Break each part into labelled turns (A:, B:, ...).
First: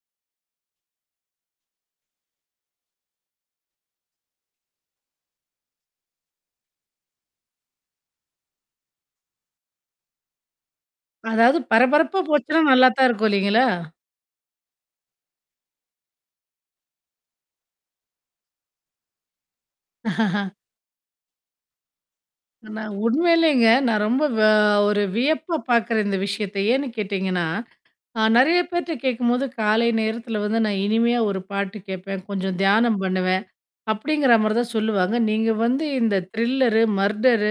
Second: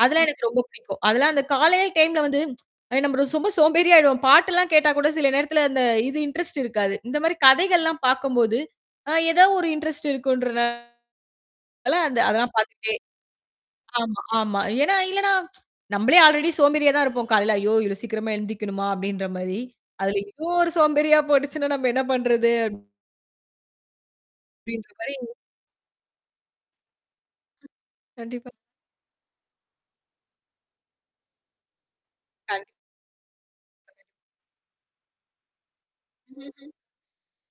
A: அதெல்லாம் எனக்கு ரொம்ப பிடிக்கும். அதெல்லாம் அந்தக் காலையில டைம்ல வந்து, நம்ம சும்மா சோம்பேறியா ஆயிடுவோம். பாட்டெல்லாம் கேட்டா கூடச் சில நேரத்துல அந்த, இது இண்டரெஸ்ட் இருக்காது. இந்த மாரி கதைகள்லாம் பார்க்கும்போது, ஏதாவது ஒரு இண்டரெஸ்ட் இருக்குன்ற
B: அதாவது பரபரப்பா
A: [unintelligible] அதெல்லாம்
B: போச்சுனா நல்லா
A: பார்த்துகிட்டே.
B: தான் இருக்கும். இல்லைங்களா?
A: ஆமா ஆமா. ஏன்னா, இல்லனா நம்மளே அல்ரெடி சோம்பேறியா தான் இருப்போம். காலைல, "ஐயோ, இவ்ளோ சீக்கிரமா எழுந்துக்கணுமா அப்படின்ற மாரி. அதுல இது ஒரு சோம்பேறியா போயிடுச்சுன்னா, நாம என்ன பண்றது?
B: நான் உண்மையிலேங்க நான் ரொம்ப
A: அப்படின்ற
B: ஒரு
A: மாரி.
B: வியப்பு பாக்குற இந்த விஷயத்தை ஏனு கேட்டீங்கன்னா
A: கண்டிப்பா
B: நிறைய பேர்ட்ட கேக்கும்போது காலை நேரத்துல வந்து நான் இனிமையா ஒரு பாட்டு கேப்பேன். கொஞ்சம்
A: கண்டிப்
B: தியானம் பண்ணுவேன்
A: கண்டிப்பா.
B: அப்படிங்கற மாதிரி தான் சொல்லுவாங்க. நீங்க வந்து இந்த
A: ம்ஹூம்.
B: த்ரில்லர் மர்டர்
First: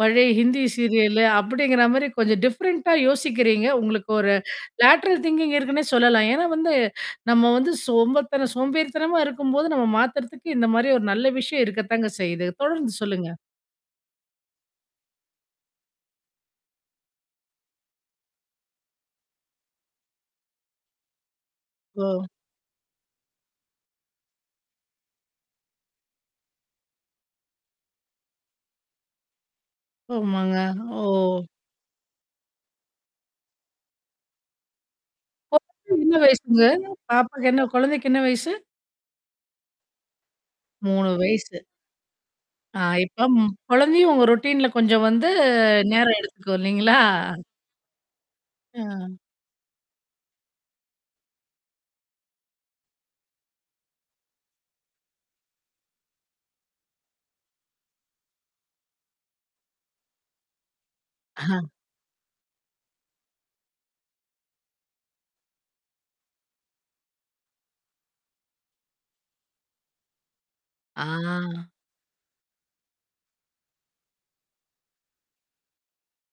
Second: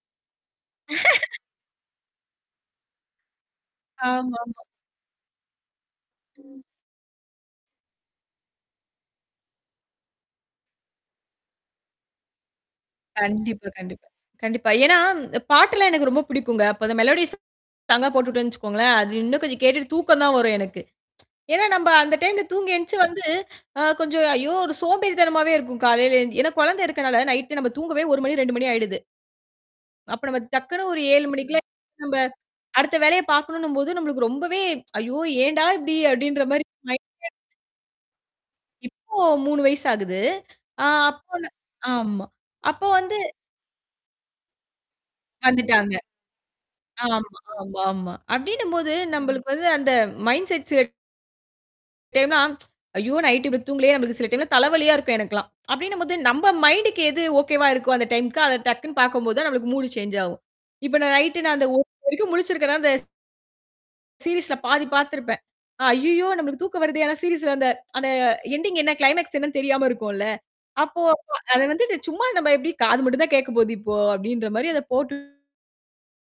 B: பழைய ஹிந்தி சீரியல் அப்படிங்கற மாதிரி கொஞ்சம் டிஃபரெண்ட் யோசிக்கிறீங்க. உங்களுக்கு ஒரு
A: ஆமாமா.
B: லேட்டரல் திங்கிங் இருக்குன்னு சொல்லலாம். ஏன்னா
A: ம்.
B: வந்து நம்ம வந்து சோம்ப, சோம்பேறித்தனமா இருக்கும்போது நம்ம மாத்துறதுக்கு இந்த மாதிரி ஒரு நல்ல விஷயம் இருக்கத்தான் செய்யுது. தொடர்ந்து சொல்லுங்க.
A: கண்டிப்பா, கண்டிப்பா. கண்டிப்பா, ஏன்னா, அ பாட்டெல்லாம் எனக்கு ரொம்ப பிடிக்கும்ங்க. அப்ப அந்த மெலோடி சாங்க் போட்டுட்டுட்டேன் வச்சுக்கோங்களேன். அது இன்னும் கொஞ்சம் கேட்டுட்டு, தூக்கம் தான் வரும் எனக்கு. ஏன்னா, நம்ம அந்த
B: ஓ.
A: டைம்ல தூங்கி எந்துச்சு வந்து, அ கொஞ்சம், ஐயோ, ஒரு சோம்பேறித்தனமாவே இருக்கும் காலையில எழுந்து. ஏன்னா குழந்தை இருக்குறதுனால, நைட் நம்ம தூங்கவே 1 மணி, 2 மணி ஆயிடுது. அப்போ நாம
B: ஆமாங்க.
A: டக்குன்னு ஒரு 7
B: ஓ.
A: மணிக்கெல்லாம் நம்ம, அடுத்த வேலையப் பார்க்கணும்னு போது. நமக்கு ரொம்பவே, ஐயோ ஏன்டா இப்படி
B: [unintelligible] என்ன வயசு
A: அப்படின்ற மாரி.
B: உங்க
A: [unintelligible]
B: பாப்பாவுக்கு? குழந்தைக்கு என்ன வயசு?
A: இப்போ 3 வயசு ஆகுது. அ
B: 3
A: அப்போ ந
B: வயசு.
A: ஆமா
B: ஆ.
A: அப்போ வந்து.
B: இப்போ குழந்தையும் உங்க ரொடீன்ல கொஞ்சம் வந்து
A: வந்துட்டாங்க.
B: நேரம் எடுத்துக்கும் இல்லைங்களா?
A: ஆமா. ஆமா, ஆமா. அப்படின்னு போது,
B: ஆ.
A: நம்மளுக்கு வந்து அந்த மைண்ட் செட், சில டைம்லாம், ஐயோ, நைட் இப்டி தூங்குலயே. நமக்குச் சில டைம்ல தலைவலியா இருக்கும். எனக்கெல்லாம். அப்படின்னு போது, நம்ம மைண்ட்க்கு எது ஓகேவா இருக்கும், அந்த டைம்க்கு அத டக்குன்னு பார்க்கும்போது, நமக்கு மூடு சேஞ்ச் ஆகும். இப்போ நைட் நான்
B: ஆ.
A: வரைக்கும் முழிச்சிருக்கேன்னா இந்த ஸ் அந்த சீரிஸ்ல பாதி பாத்துருப்பேன். அய்யோ, நம்மளுக்கு தூக்கம் வருது. ஆனா, சீரிஸ்ல அந்த எண்டிங் என்ன, க்ளைமாக்ஸ் என்னன்னு தெரியாம இருக்கும்ல. அப்போ அதை
B: ஆ.
A: வந்து சும்மா, நாம எப்படி காது மட்டும் தான் கேட்கப் போகுது இப்போ அப்படின்னுற மாதிரி, அதை போட்டு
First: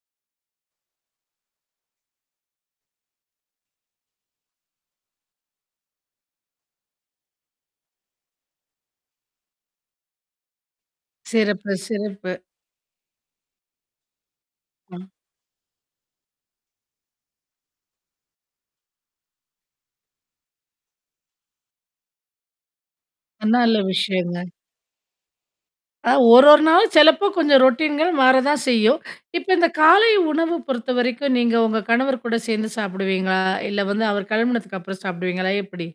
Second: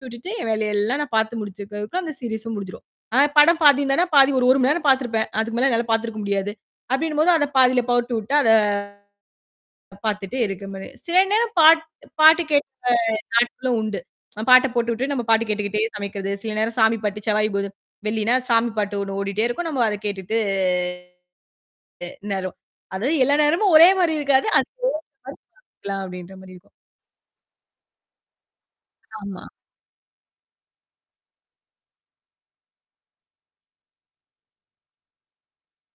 A: விட்டுட்டு என் வேலையெல்லாம் பாத்து முடிச்சு இருக்கேன். அதுக்குள்ள அந்த சீரிஸும் முடிஞ்சிரும். படம் பாத்தீங்கன்னா, பாதி, ஒரு 1 மணி நேரம் பாத்துருப்பேன். அதுக்கு மேல என்னால பாத்துருக்க முடியாது அப்படின்னு போது, அதைப் பாதியில போட்டுட்டு, அதை பாத்துட்டு இருக்க மாதிரி. சில நேரம்
B: சிறப்பு,
A: பாட்டு,
B: சிறப்பு.
A: பாட்டு கேக்கும் நாட்களும் உண்டு. பாட்டைப்
B: ஆ.
A: போட்டுட்டு, நம்ம பாட்டு கேட்டுகிட்டே சமைக்குறது. சில நேரம் சாமி பாட்டு, செவ்வாய், வெள்ளினா சாமி பாட்டு ஒண்ணு ஓடிட்டே இருக்கும். நம்ம அதைக் கேட்டுட்டு [unintelligible] நேரம். அது எல்லா நேரமும்
B: நல்ல
A: ஒரே மாதிரி
B: விஷயம்ங்க.
A: இருக்காது. [unintelligible] அப்டின்ற
B: ஒரு
A: மாதிரி
B: ஒரு
A: இருக்கும்.
B: நாளும் சிலப்பம் கொஞ்சம் ரொடீன் மாறத்தான் செய்யும்.
A: ஆமா.
B: இப்போ இந்தக் காலை உணவு பொறுத்த வரைக்கும் நீங்க உங்க கணவர் கூடச் சேர்ந்து சாப்பிடுவீங்களா? இல்ல வந்து அவர் கிளம்பினதுக்கு அப்புறம் சாப்பிடுவீங்களா எப்படி?